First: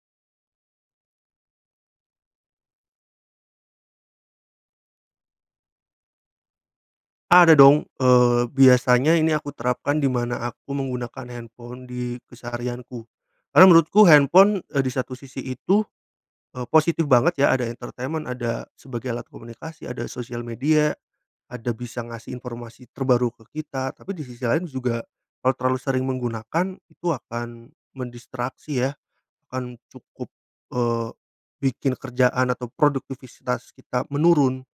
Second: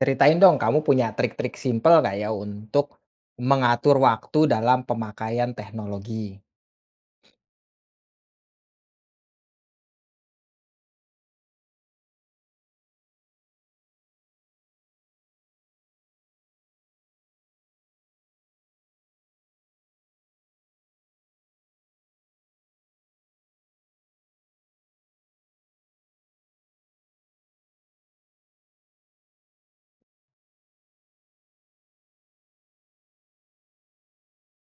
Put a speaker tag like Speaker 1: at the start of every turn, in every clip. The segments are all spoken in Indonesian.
Speaker 1: Ceritain dong kamu punya trik-trik simpel gak ya untuk mengatur waktu dalam pemakaian teknologi?
Speaker 2: Ada dong, eee, biasanya ini aku terapkan di mana aku menggunakan handphone di keseharianku. Karena menurutku handphone, eee, di satu sisi itu, eee, positif banget ya ada entertainment, ada sebagai alat komunikasi, ada sosial media, ada bisa ngasih informasi terbaru ke kita, tapi di sisi lain juga kalau terlalu sering menggunakan, itu akan mendistraksi ya. Akan cukup, eee, bikin kerjaan atau produktivitas kita menurun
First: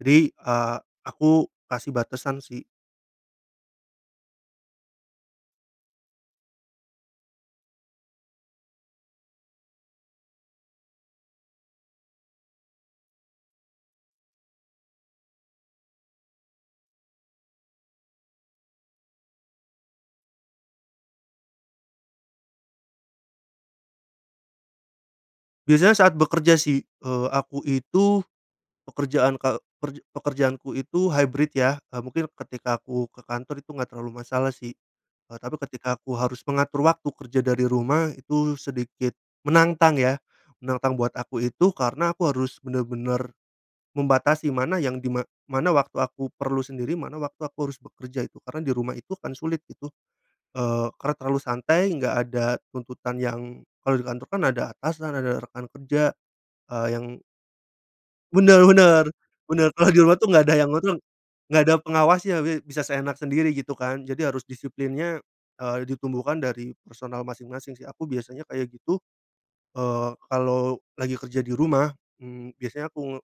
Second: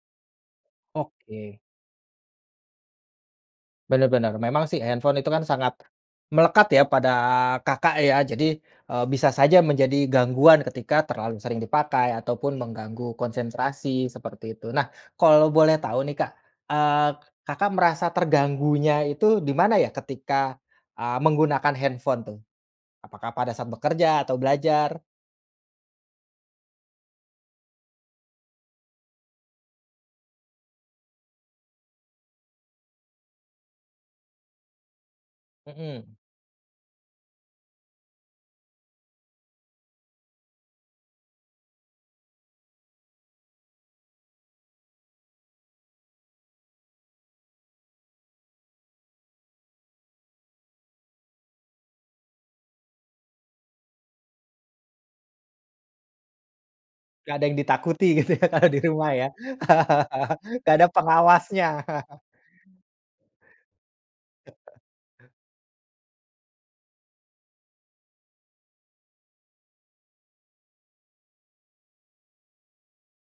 Speaker 2: jadi, eee, aku
Speaker 1: Oke.
Speaker 2: kasih batasan sih.
Speaker 1: Bener bener, memang sih handphone itu kan sangat, melekat ya pada Kakak ya jadi, eee, bisa saja menjadi gangguan ketika terlalu sering dipakai ataupun mengganggu konsentrasi seperti itu. Nah kalau boleh tahu nih Kak, eee, k Kakak merasa terganggunya itu di mana ya ketika, eee, menggunakan handphone tuh? Apakah pada saat bekerja atau belajar?
Speaker 2: Biasanya saat bekerja sih, eee, aku itu pekerjaan ka e perje pekerjaan ku itu hybrid yah, eee, mungkin ketika aku ke kantor itu enggak terlalu masalah sih. Eee, tapi ketika
Speaker 1: Hmm.
Speaker 2: aku harus mengatur waktu kerja dari rumah itu sedikit menantang ya. Menantang buat aku itu karena aku harus bener-bener membatasi mana yang dima mana waktu aku perlu sendiri, mana waktu aku harus bekerja itu karena di rumah itu kan sulit itu, eee, karena terlalu santai enggak ada tuntutan yang kalau di kantor kan ada atasan ada rekan kerja, eee, yang
Speaker 1: Gak ada yang ditakuti gitu ya
Speaker 2: Bener
Speaker 1: kalau di
Speaker 2: bener,
Speaker 1: rumah ya.
Speaker 2: bener kalo di rumah tuh nggak ada yang
Speaker 1: Gak ada
Speaker 2: ngatur. Nggak
Speaker 1: pengawasnya.
Speaker 2: ada pengawasnya bi bisa seenak sendiri gitu kan jadi harus disiplinnya, eee, ditumbuhkan dari personal masing-masing sih aku biasanya kayak gitu. Eee, kalau lagi kerja di rumah, mmm, biasanya aku nge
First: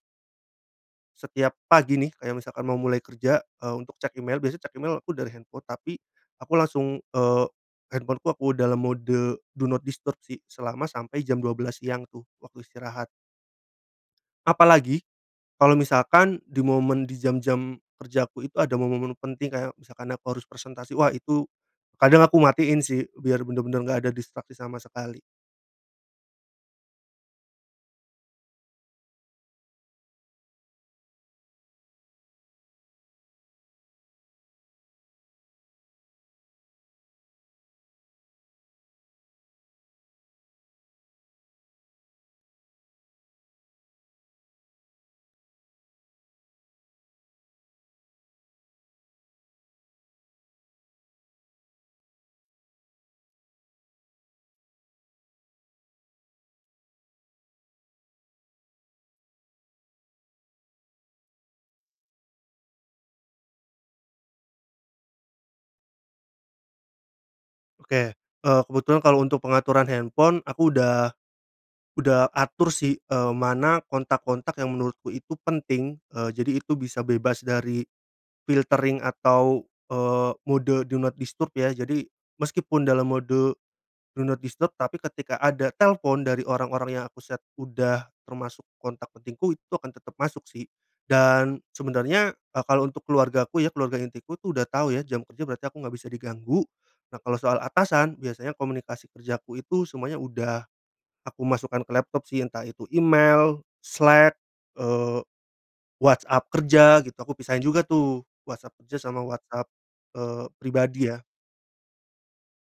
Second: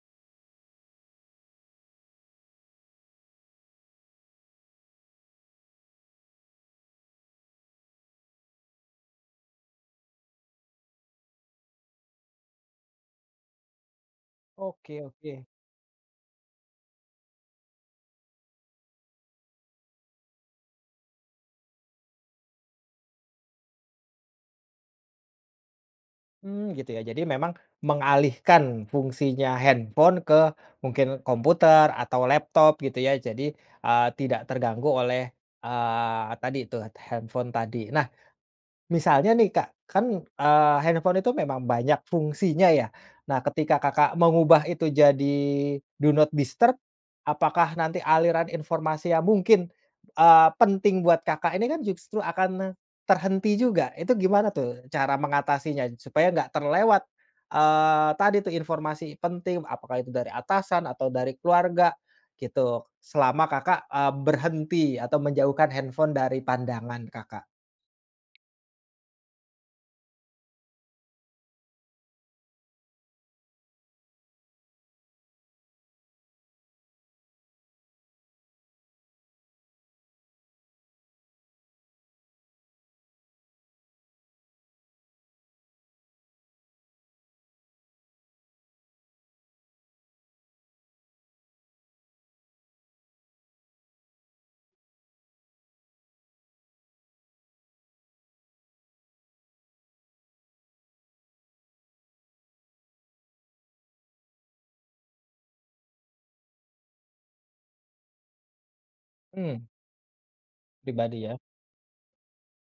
Speaker 2: setiap pagi nih, kayak misalkan mau mulai kerja, eee, untuk cek email, biasanya cek email aku dari handphone tapi aku langsung, eee, handphone-ku, aku dalam mode do not disturb sih selama sampai jam 12.00 siang tuh waktu istirahat.
Speaker 1: Oke
Speaker 2: Apalagi
Speaker 1: oke.
Speaker 2: kalo misalkan di momen di jam-jam kerjaku itu ada momen-momen penting kayak misalkan aku harus presentasi, wah itu kadang aku matiin sih biar bener-bener nggak ada distraksi sama sekali.
Speaker 1: Mmm, gitu ya jadi memang mengalihkan fungsinya handphone ke mungkin komputer atau laptop gitu ya jadi, eee, tidak terganggu oleh, eee, tadi tuh t handphone tadi. Nah, misalnya nih Kak kan, eee, handphone itu memang banyak fungsinya yah, nah ketika Kakak mengubah itu jadi do not disturb, apakah nanti aliran informasi yang mungkin, eee, penting buat Kakak ini kan justru akan ne terhenti juga? Itu gimana tuh cara mengatasinya supaya enggak terlewat, eee, tadi tuh informasi penting, apakah itu dari atasan atau dari keluarga, gitu selama Kakak, eee, berhenti atau menjauhkan handphone dari pandangan Kakak?
Speaker 2: Oke, eee, kebetulan kalau untuk pengaturan handphone aku udah, udah atur sih, eee, mana kontak-kontak yang menurutku itu penting, eee, jadi itu bisa bebas dari filtering atau, eee, mode do not disturb ya jadi meskipun dalam mode do not disturb tapi ketika ada telpon dari orang-orang yang aku set udah termasuk kontak pentingku itu akan tetap masuk sih. Dan sebenarnya, e kalo untuk keluargaku ya, keluarga inti ku tuh udah tahu ya jam kerja berarti aku nggak bisa diganggu. Nah kalau soal atasan biasanya komunikasi kerjaku itu semuanya udah aku masukkan ke laptop sih entah itu email, Slack, eee, WhatsApp kerja gitu aku pisahin juga tuh WhatsApp kerja sama
Speaker 1: Mmm.
Speaker 2: WhatsApp, eee, pribadi
Speaker 1: Pribadi
Speaker 2: ya.
Speaker 1: ya.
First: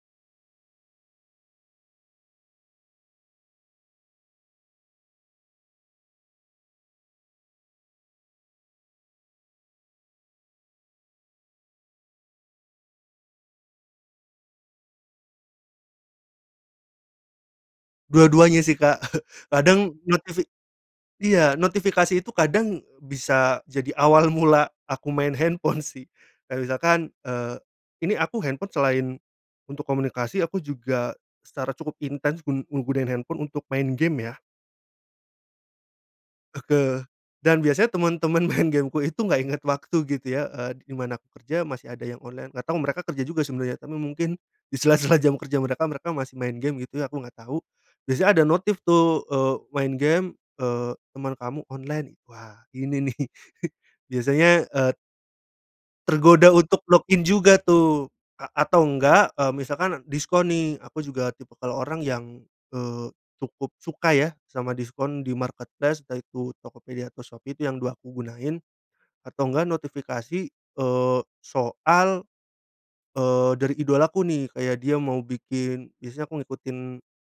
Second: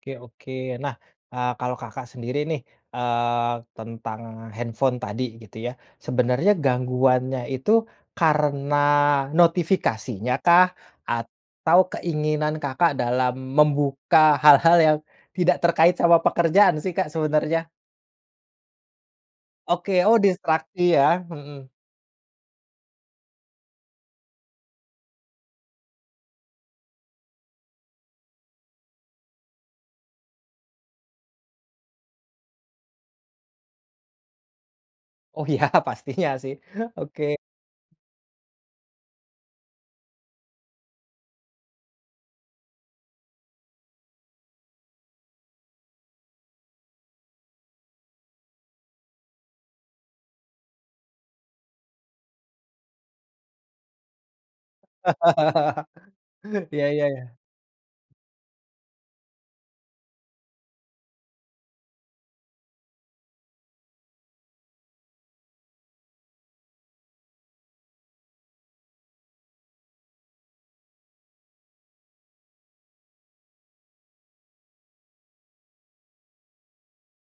Speaker 1: Oke oke nah, eee, kalau Kakak sendiri nih, eee, tentang handphone tadi gitu yah. Sebenarnya gangguannya itu karena notifikasinya kah atau keinginan Kakak dalam membuka hal-hal yang tidak terkait sama pekerjaan sih Kak, sebenarnya?
Speaker 2: Dua-duanya sih, Kak. Kadang
Speaker 1: Oke. Oh
Speaker 2: notifi
Speaker 1: distraksi ya?
Speaker 2: iya
Speaker 1: Heeh.
Speaker 2: notifikasi itu kadang bisa jadi awal mula aku main handphone sih. Kayak misalkan, eee, ini aku handphone selain, untuk komunikasi aku juga, secara cukup intens gun menggunain handphone untuk main gim ya.
Speaker 1: Oh ya pastinya sih.
Speaker 2: Oke.
Speaker 1: Oke.
Speaker 2: Dan biasanya temen-temen main game-ku itu gak inget waktu gitu ya. Eee, di mana aku kerja masih ada yang online, gak tau mereka kerja juga sebenarnya, tapi mungkin di sela-sela jam kerja mereka, mereka masih main gim gitu ya aku nggak tahu. Biasanya ada notif tuh, eee, main gim, eee, teman kamu online. Wah ini nih biasanya, eee tergoda untuk
Speaker 1: Ya
Speaker 2: log
Speaker 1: ya
Speaker 2: in
Speaker 1: ya.
Speaker 2: juga tuh a atau enggak, eee, misalkan diskon nih aku juga tipikal orang yang, eee, cukup suka ya sama diskon di-marketplace, yaitu Tokopedia atau Shopee itu yang 2 aku gunain. Atau enggak notifikasi, eee, soal, eee, dari idolaku nih, kayak dia mau bikin biasanya aku ngikutin,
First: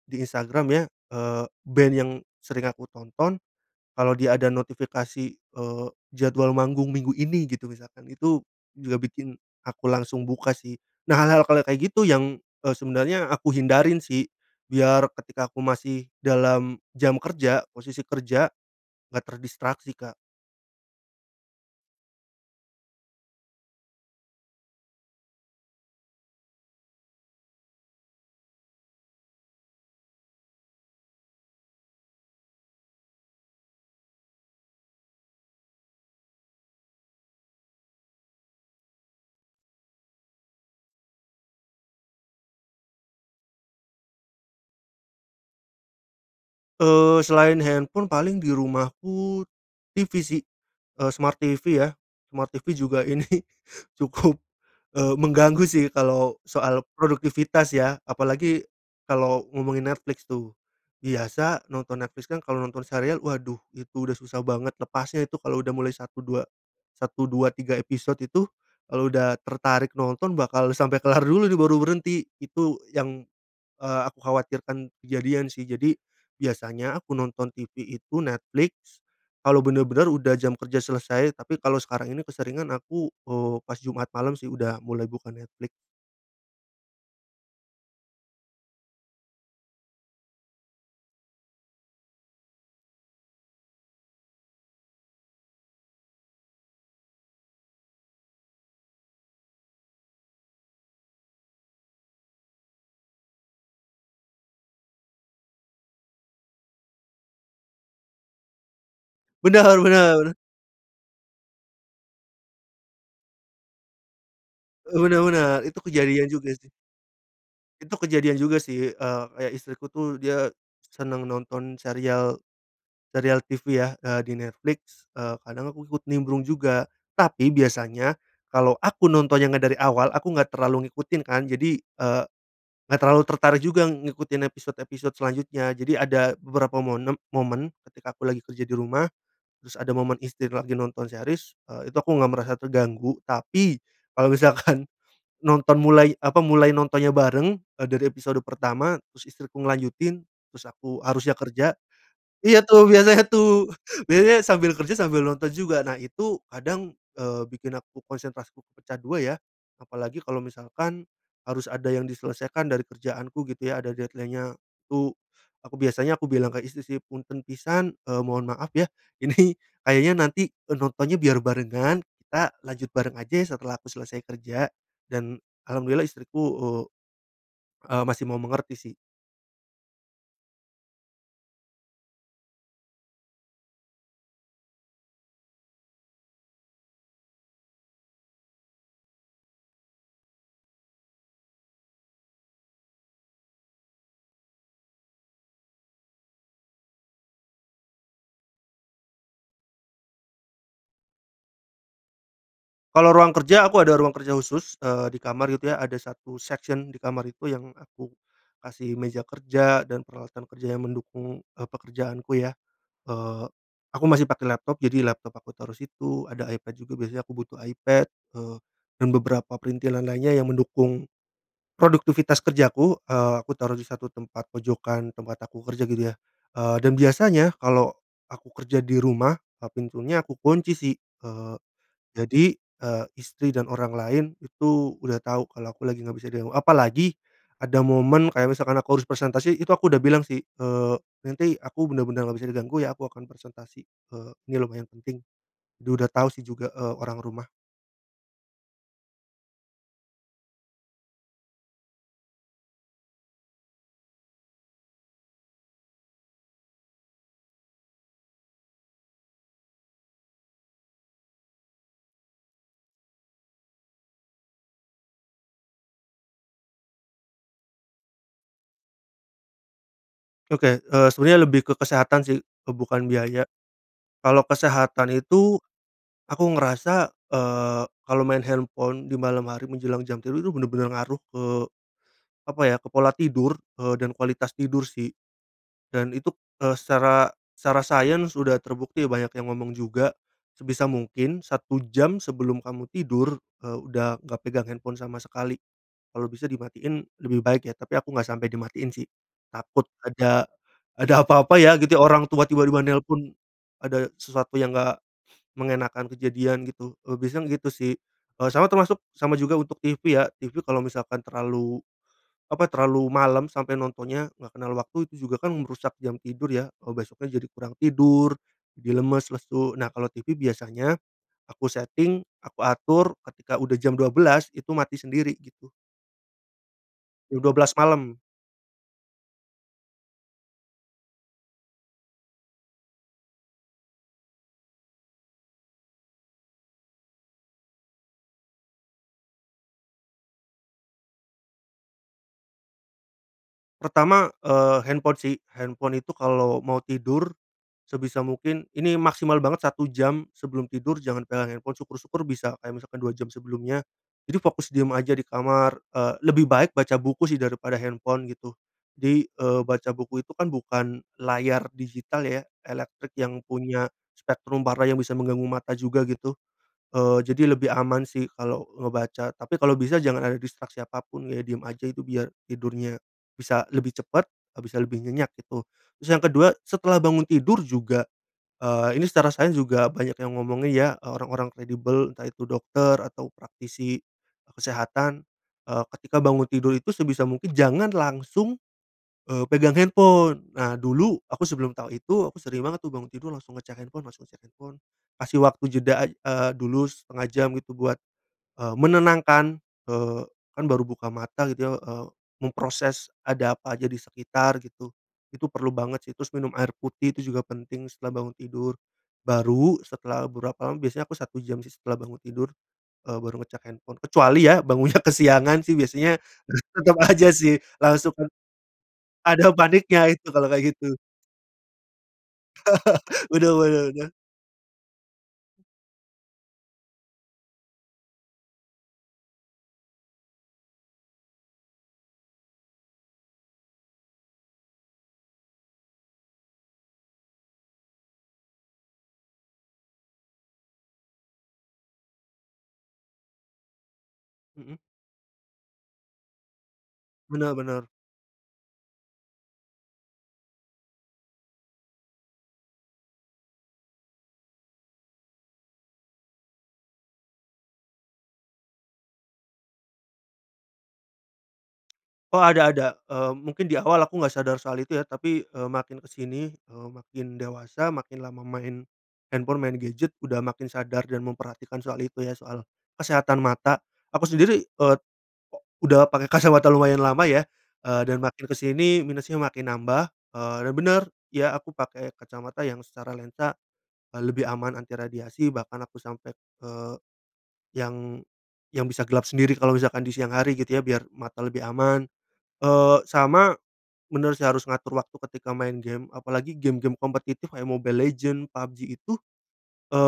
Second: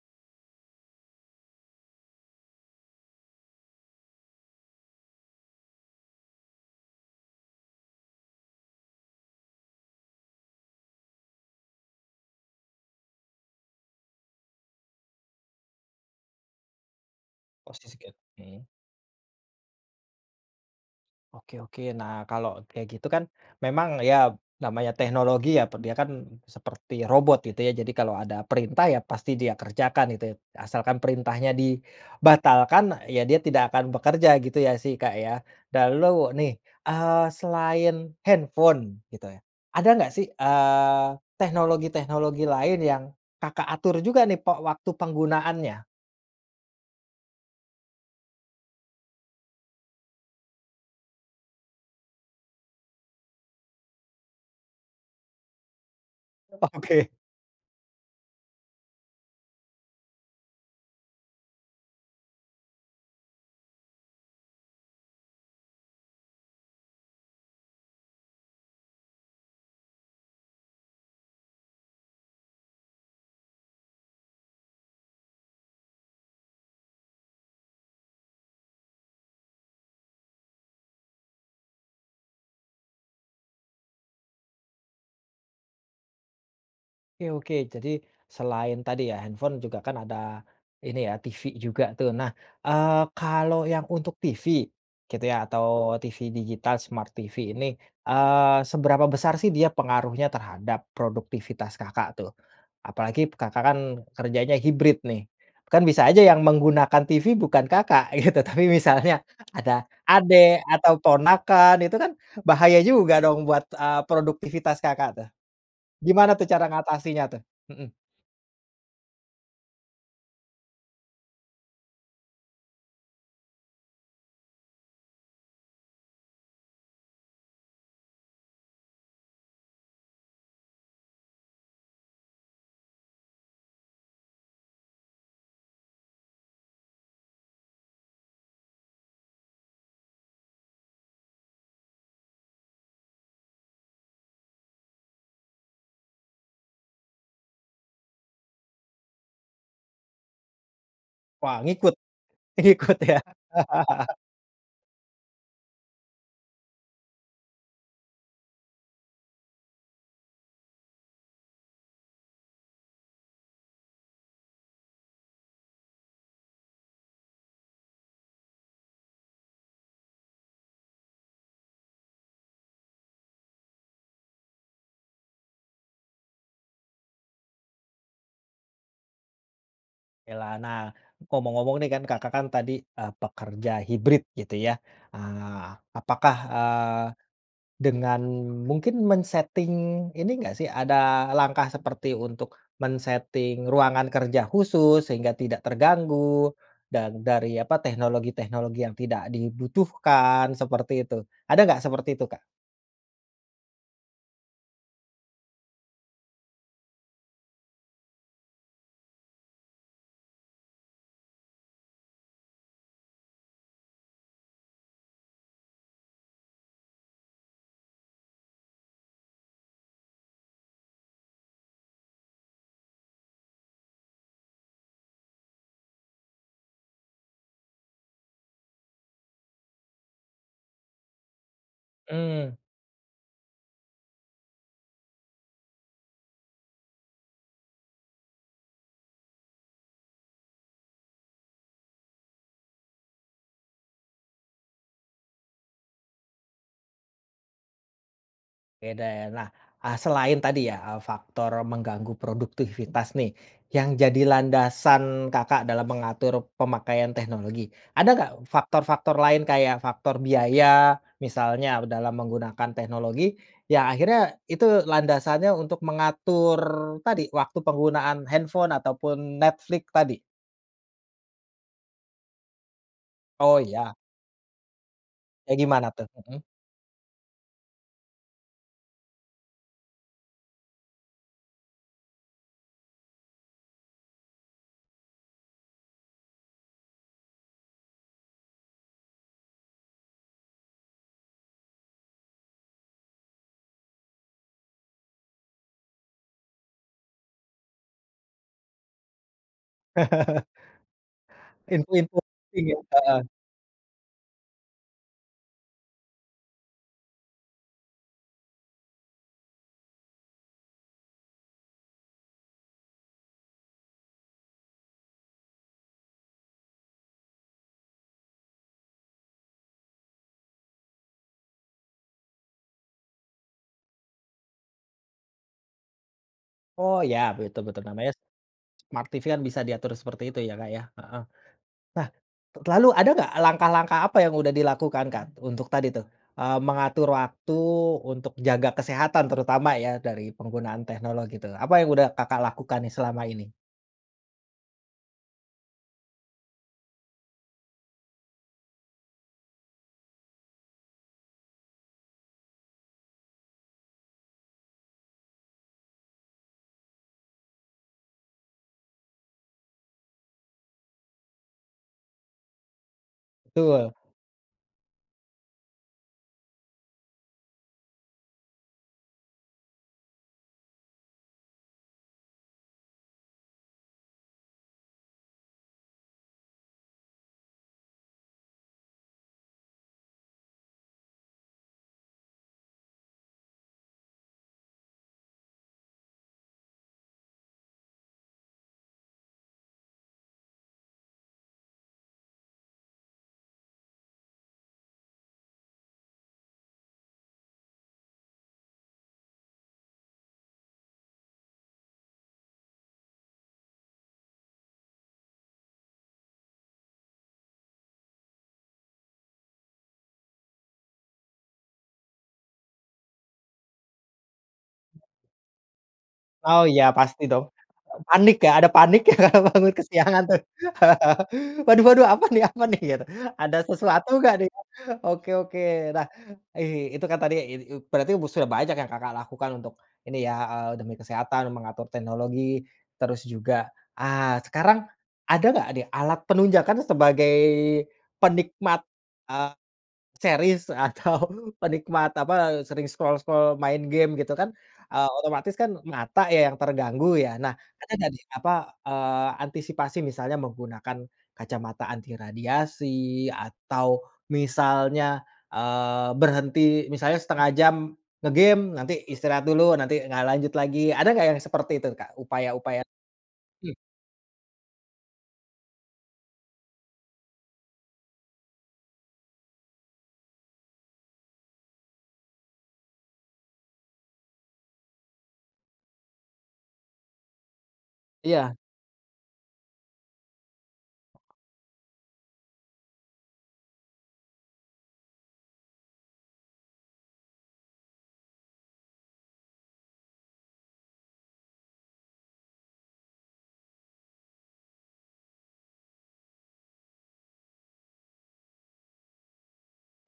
Speaker 2: di Instagram ya, eee, band yang sering aku tonton, kalau dia ada notifikasi, eee, jadwal manggung Minggu ini gitu misalkan itu juga bikin aku langsung buka sih. Nah hal-hal kalau kayak gitu yang, eee, sebenarnya aku hindarin sih. Biar ketika aku masih dalam jam kerja,
Speaker 1: Posisi
Speaker 2: posisi
Speaker 1: ker
Speaker 2: kerja,
Speaker 1: hmm.
Speaker 2: gak terdistraksi, Kak.
Speaker 1: Oke oke. Nah kalau kayak gitu kan memang ya namanya teknologi ya, dia kan seperti robot gitu ya. Jadi kalau ada perintah ya pasti dia kerjakan gitu ya, asalkan perintahnya dibatalkan ya dia tidak akan bekerja gitu ya sih, Kak, ya, lalu nih, eee, selain handphone gitu ya, ada gak sih, eee, teknologi-teknologi lain yang Kakak atur juga nih pe waktu penggunaannya?
Speaker 2: Eee, selain handphone paling di rumahku TV sih. Eee, smart TV ya, smart TV juga ini cukup, eee, mengganggu sih kalau soal
Speaker 1: Oke.
Speaker 2: produktivitas ya. Apalagi, kalau ngomongin Netflix tuh, biasa nonton Netflix kan kalau nonton serial waduh itu udah susah banget lepasnya itu kalau udah mulai 1, 2, 1, 2, 3 episode itu, kalau udah tertarik nonton bakal sampai kelar dulu nih baru berhenti. Itu yang, eee, aku khawatirkan kejadian sih. Jadi, biasanya aku nonton TV itu Netflix, kalau bener-bener udah jam kerja selesai, tapi kalau sekarang ini keseringan aku, eee, pas Jumat malam sih udah mulai buka Netflix.
Speaker 1: Oke oke. Jadi selain tadi ya handphone juga kan ada, ini ya TV juga tuh. Nah, eee, kalau yang untuk TV gitu ya atau TV digital smart TV ini, eee, seberapa besar sih dia pengaruhnya terhadap produktivitas Kakak tuh? Apalagi Kakak kan kerjanya hybrid nih. Kan bisa aja yang menggunakan TV bukan Kakak gitu tapi misalnya ada
Speaker 2: Bener bener.
Speaker 1: adik atau ponakan itu kan bahaya juga dong buat, eee, produktivitas
Speaker 2: Eee,
Speaker 1: Kakak
Speaker 2: bener
Speaker 1: tuh.
Speaker 2: bener. Itu kejadian
Speaker 1: Gimana tuh
Speaker 2: juga
Speaker 1: cara
Speaker 2: sih.
Speaker 1: ngatasinya tuh? Heeh.
Speaker 2: Itu kejadian juga sih, eee, kayak istriku tuh dia senang nonton serial, serial TV ya, eee, di Netflix. Eee, kadang aku ikut nimbrung juga tapi biasanya, kalau aku nontonnya nggak dari awal aku enggak terlalu ngikutin kan, jadi, eee, nggak terlalu tertarik juga ngikutin episode-episode selanjutnya. Jadi ada beberapa monem momen, ketika aku lagi kerja di rumah, terus ada momen istri lagi nonton series, eee, itu aku nggak merasa terganggu. Tapi kalau misalkan nonton mulai apa mulai nontonnya bareng, eee, dari episode pertama terus istriku ngelanjutin, terus aku harusnya
Speaker 1: Wah
Speaker 2: kerja,
Speaker 1: ngikut.
Speaker 2: iya tuh
Speaker 1: Ngikut ya?
Speaker 2: biasanya tuh, biasanya sambil kerja sambil nonton juga. Nah itu kadang, eee, bikin aku konsentrasiku pecah dua ya. Apalagi kalau misalkan, harus ada yang diselesaikan dari kerjaanku gitu ya ada deadline-nya, itu, aku biasanya aku bilang ke istri sih, "Punten pisan," eee, "mohon maaf ya ini kayaknya nanti," eee, "nontonnya biar barengan, kita lanjut bareng aja ya setelah aku selesai kerja." Dan alhamdulillah istriku, eee, eee, masih mau mengerti sih.
Speaker 1: Oke lah. Nah, ngomong-ngomong nih kan Kakak kan tadi, eee, pekerja hybrid gitu ya. Eee, apakah, eee, dengan mungkin men-setting ini nggak sih, ada langkah seperti untuk men-setting ruangan kerja khusus sehingga tidak terganggu, dan dari apa teknologi-teknologi yang tidak dibutuhkan seperti itu. Ada nggak seperti itu, Kak?
Speaker 2: Kalau ruang kerja aku ada ruang kerja khusus, eee, di kamar itu ya. Ada satu section di kamar itu yang aku, kasih meja kerja dan peralatan kerja yang mendukung, eee, pekerjaanku ya. Eee, aku masih pakai laptop, jadi laptop aku taruh situ, ada iPad juga biasanya aku butuh iPad, eee, dan beberapa printilan lainnya yang mendukung, produktivitas kerjaku, eee, aku taruh di satu tempat pojokan tempat aku kerja gitu ya. Eee, dan biasanya kalau aku kerja di rumah, eee, pintunya aku kunci sih. Eee, jadi,
Speaker 1: Hmm.
Speaker 2: eee, istri dan orang lain itu udah tahu kalau aku lagi nggak bisa diganggu. Apalagi, ada momen kayak misalkan aku harus presentasi itu aku udah bilang sih, eee, "Nanti aku bener-bener nggak bisa diganggu ya aku akan presentasi, eee, ini lumayan penting." Dia udah tahu sih juga, eee, orang rumah.
Speaker 1: Oke deh. Nah, eee, selain tadi ya, eee, faktor mengganggu produktivitas nih, yang jadi landasan Kakak dalam mengatur pemakaian teknologi, ada nggak faktor-faktor lain kayak faktor biaya, misalnya dalam menggunakan teknologi yang akhirnya itu landasannya untuk mengatur tadi waktu penggunaan handphone ataupun Netflix tadi?
Speaker 2: Oke, eee, sebenarnya lebih ke kesehatan sih, eee, bukan biaya.
Speaker 1: Oh ya.
Speaker 2: Kalau kesehatan itu,
Speaker 1: Kayak gimana tuh? Hmm.
Speaker 2: aku ngerasa, eee, kalau main handphone di malam hari menjelang jam tidur itu bener-bener ngaruh ke, apa ya, ke pola tidur, eee, dan kualitas tidur sih. Dan itu, eee, secara secara sains udah terbukti banyak yang ngomong juga, sebisa mungkin 1 jam sebelum kamu tidur, eee, udah nggak pegang handphone sama sekali, kalau bisa dimatiin lebih baik ya, tapi aku nggak sampai dimatiin sih, takut ada ada apa-apa ya gitu.
Speaker 1: Info-info
Speaker 2: Orang tua
Speaker 1: penting
Speaker 2: tiba-tiba
Speaker 1: ya? Heeh.
Speaker 2: nelpon, ada sesuatu yang enggak, mengenakan kejadian gitu. Eee, biasanya yang gitu sih. Eee, sama termasuk sama juga untuk TV ya, TV kalau misalkan terlalu, apa terlalu malam sampai nontonnya nggak kenal waktu, itu juga kan merusak jam tidur ya, eee, besoknya jadi kurang tidur, jadi lemes, lesu. Nah kalau TV biasanya aku seting, aku atur ketika udah jam 12.00 itu mati sendiri gitu.
Speaker 1: Oh ya,
Speaker 2: U dua
Speaker 1: betul
Speaker 2: belas
Speaker 1: betul. Namanya,
Speaker 2: malam.
Speaker 1: smart TV kan bisa diatur seperti itu ya, Kak, ya, heeh. Nah, lalu ada nggak langkah-langkah apa yang udah dilakukan, Kak, untuk tadi tuh, eee, mengatur waktu untuk jaga kesehatan terutama ya dari penggunaan teknologi tuh, apa yang udah Kakak lakukan nih selama ini?
Speaker 2: Pertama, eee, handphone sih. Handphone itu kalau mau tidur, sebisa mungkin ini maksimal banget 1 jam sebelum tidur jangan pegang handphone syukur-syukur bisa kayak misalkan 2 jam sebelumnya, jadi fokus diam aja di kamar, eee, lebih baik baca buku sih daripada handphone gitu. Jadi, eee, baca buku itu kan bukan layar digital ya elektrik yang punya,
Speaker 1: Betul.
Speaker 2: spektrum parah yang bisa mengganggu mata juga gitu. Eee, jadi lebih aman sih kalau ngebaca. Tapi kalau bisa jangan ada distraksi apa pun ya, diem aja itu biar tidurnya, bisa lebih cepat, eee, bisa lebih nyenyak gitu. Terus yang kedua setelah bangun tidur juga, eee, ini secara sains juga banyak yang ngomongin ya, eee, orang-orang kredibel entah itu dokter atau praktisi kesehatan, eee, ketika bangun tidur itu sebisa mungkin jangan langsung, eee, pegang handphone. Nah dulu aku sebelum tahu itu aku sering banget tuh bangun tidur langsung ngecek handphone langsung ngecek handphone. Kasih waktu jeda aj eee, dulu setengah jam gitu buat, eee, menenangkan, eee, kan baru buka mata gitu ya, eee, memproses ada apa aja di sekitar gitu. Itu perlu banget sih terus minum air putih itu juga penting setelah bangun tidur. Baru setelah beberapa lam biasanya aku 1 jam sih setelah bangun tidur, eee, baru ngecek handphone. Kecuali ya bangunnya kesiangan sih biasanya
Speaker 1: Oh iya,
Speaker 2: tetap
Speaker 1: pasti
Speaker 2: aja
Speaker 1: dong.
Speaker 2: sih langsung
Speaker 1: Panik ya. Ada paniknya, kalau
Speaker 2: ada
Speaker 1: bangun
Speaker 2: paniknya
Speaker 1: kesiangan
Speaker 2: itu
Speaker 1: tuh.
Speaker 2: kalau kayak gitu.
Speaker 1: Waduh-waduh apa nih apa nih, gitu.
Speaker 2: Bener
Speaker 1: Ada
Speaker 2: bener
Speaker 1: sesuatu
Speaker 2: tuh.
Speaker 1: gak nih? Oke oke. Nah i itu kan tadi i i berarti bu sudah banyak yang Kakak lakukan untuk ini ya, eee, demi kesehatan, mengatur teknologi, terus juga ah, sekarang ada nggak nih alat penunjang karna sebagai penikmat, eee, series atau penikmat apa, eee, sering scroll-scroll, main game gitu kan,
Speaker 2: Heeh.
Speaker 1: eee, otomatis kan mata ya yang terganggu ya? Nah,
Speaker 2: Bener bener.
Speaker 1: ada nggak nih, apa, eee, antisipasi misalnya menggunakan kacamata anti radiasi atau misalnya, eee, berhenti misalnya setengah jam nge-game, nanti istirahat dulu nanti nga lanjut lagi. Ada nggak yang seperti itu, Kak,
Speaker 2: Oh ada
Speaker 1: upaya-upaya
Speaker 2: ada. Eee, mungkin di
Speaker 1: Hmm.
Speaker 2: awal aku nggak sadar soal itu ya tapi, eee, makin ke sini, eee, makin dewasa makin lama main, handphone main gadget udah makin sadar dan memperhatikan soal itu ya soal kesehatan mata. Aku sendiri, eee, udah pakai kacamata lumayan lama ya, eee, dan makin ke
Speaker 1: Iya.
Speaker 2: sini minusnya makin nambah, eee, dan bener ya aku pakai kacamata yang secara lensa, eee, lebih aman anti radiasi bahkan aku sampai, eee, yang yang bisa gelap sendiri kalau misalkan di siang hari gitu ya biar mata lebih aman. Eee, sama, bener sih harus ngatur waktu ketika main gim apalagi gim-gim kompetitif kayak Mobile Legend, PUBG itu,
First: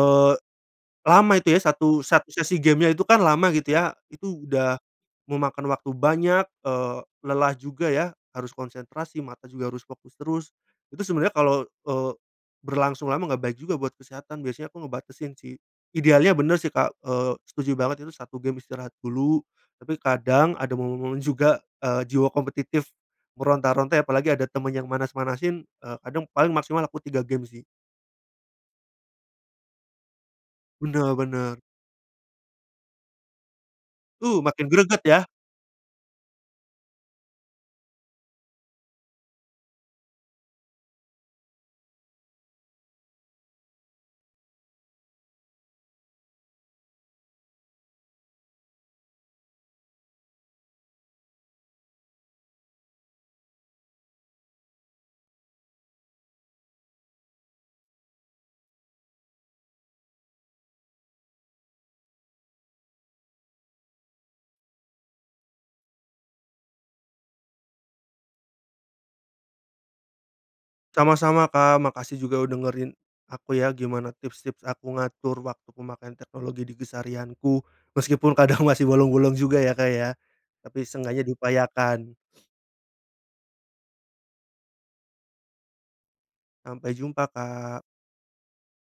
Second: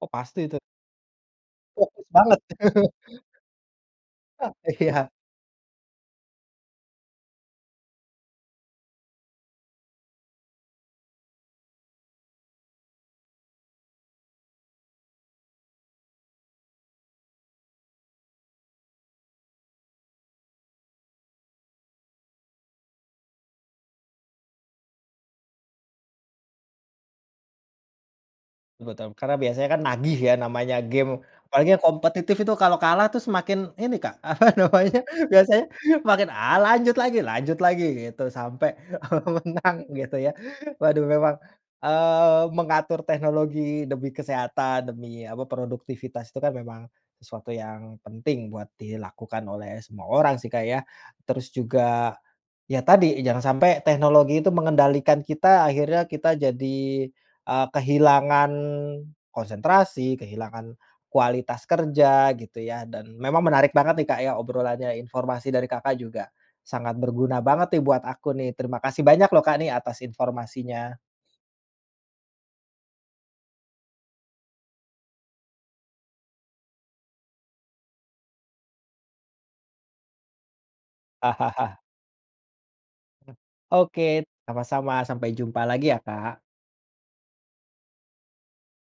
Speaker 1: Oh pasti itu.
Speaker 2: lama itu ya, satu
Speaker 1: Fokus
Speaker 2: satu
Speaker 1: banget.
Speaker 2: sesi game-nya itu kan lama gitu ya, itu
Speaker 1: Ah,
Speaker 2: udah,
Speaker 1: iya.
Speaker 2: memakan waktu banyak, eee, lelah juga ya. Harus konsentrasi mata juga harus fokus terus, itu sebenarnya kalau, eee, berlangsung lama nggak baik juga buat kesehatan biasanya aku ngebatesin sih. Idealnya bener sih, Kak, eee, setuju banget itu 1 gim istirahat dulu, tapi kadang ada momen-momen juga, eee, jiwa kompetitif, meronta-ronta ya, apalagi ada temen yang manas-manasin, eee, kadang paling maksimal aku 3 gim sih.
Speaker 1: Ah, betul Karena biasanya kan nagih ya, namanya
Speaker 2: Bener
Speaker 1: gim,
Speaker 2: bener.
Speaker 1: apalagi yang kompetitif itu kalau kalah tuh semakin ini, Kak,
Speaker 2: Uh,
Speaker 1: apa
Speaker 2: makin greget
Speaker 1: namanya,
Speaker 2: ya.
Speaker 1: biasanya makin, ah, lanjut lagi lanjut lagi gitu, sampai, eee, menang gitu ya. Waduh, memang, eee, mengatur teknologi demi kesehatan, demi apa, produktivitas, itu kan memang sesuatu yang penting buat dilakukan oleh semua orang sih, Kak, ya. Terus juga ya tadi, jangan sampai teknologi itu mengendalikan kita akhirnya kita jadi, eee, kehilangan konsentrasi, kehilangan kualitas kerja gitu ya, dan memang menarik banget nih, Kak, ya obrolannya, informasi dari Kakak juga, sangat berguna banget nih buat aku nih. Terima kasih banyak loh, Kak, nih atas informasinya.
Speaker 2: Sama-sama, Kak. Makasih juga udah dengerin aku ya gimana tips-tips aku ngatur waktu pemakaian teknologi di keseharianku, meskipun kadang masih bolong-bolong juga ya, Kak, ya, tapi seenggaknya diupayakan.
Speaker 1: E oke sama-sama, sampai jumpa lagi ya, Kak.
Speaker 2: Sampai jumpa, Kak.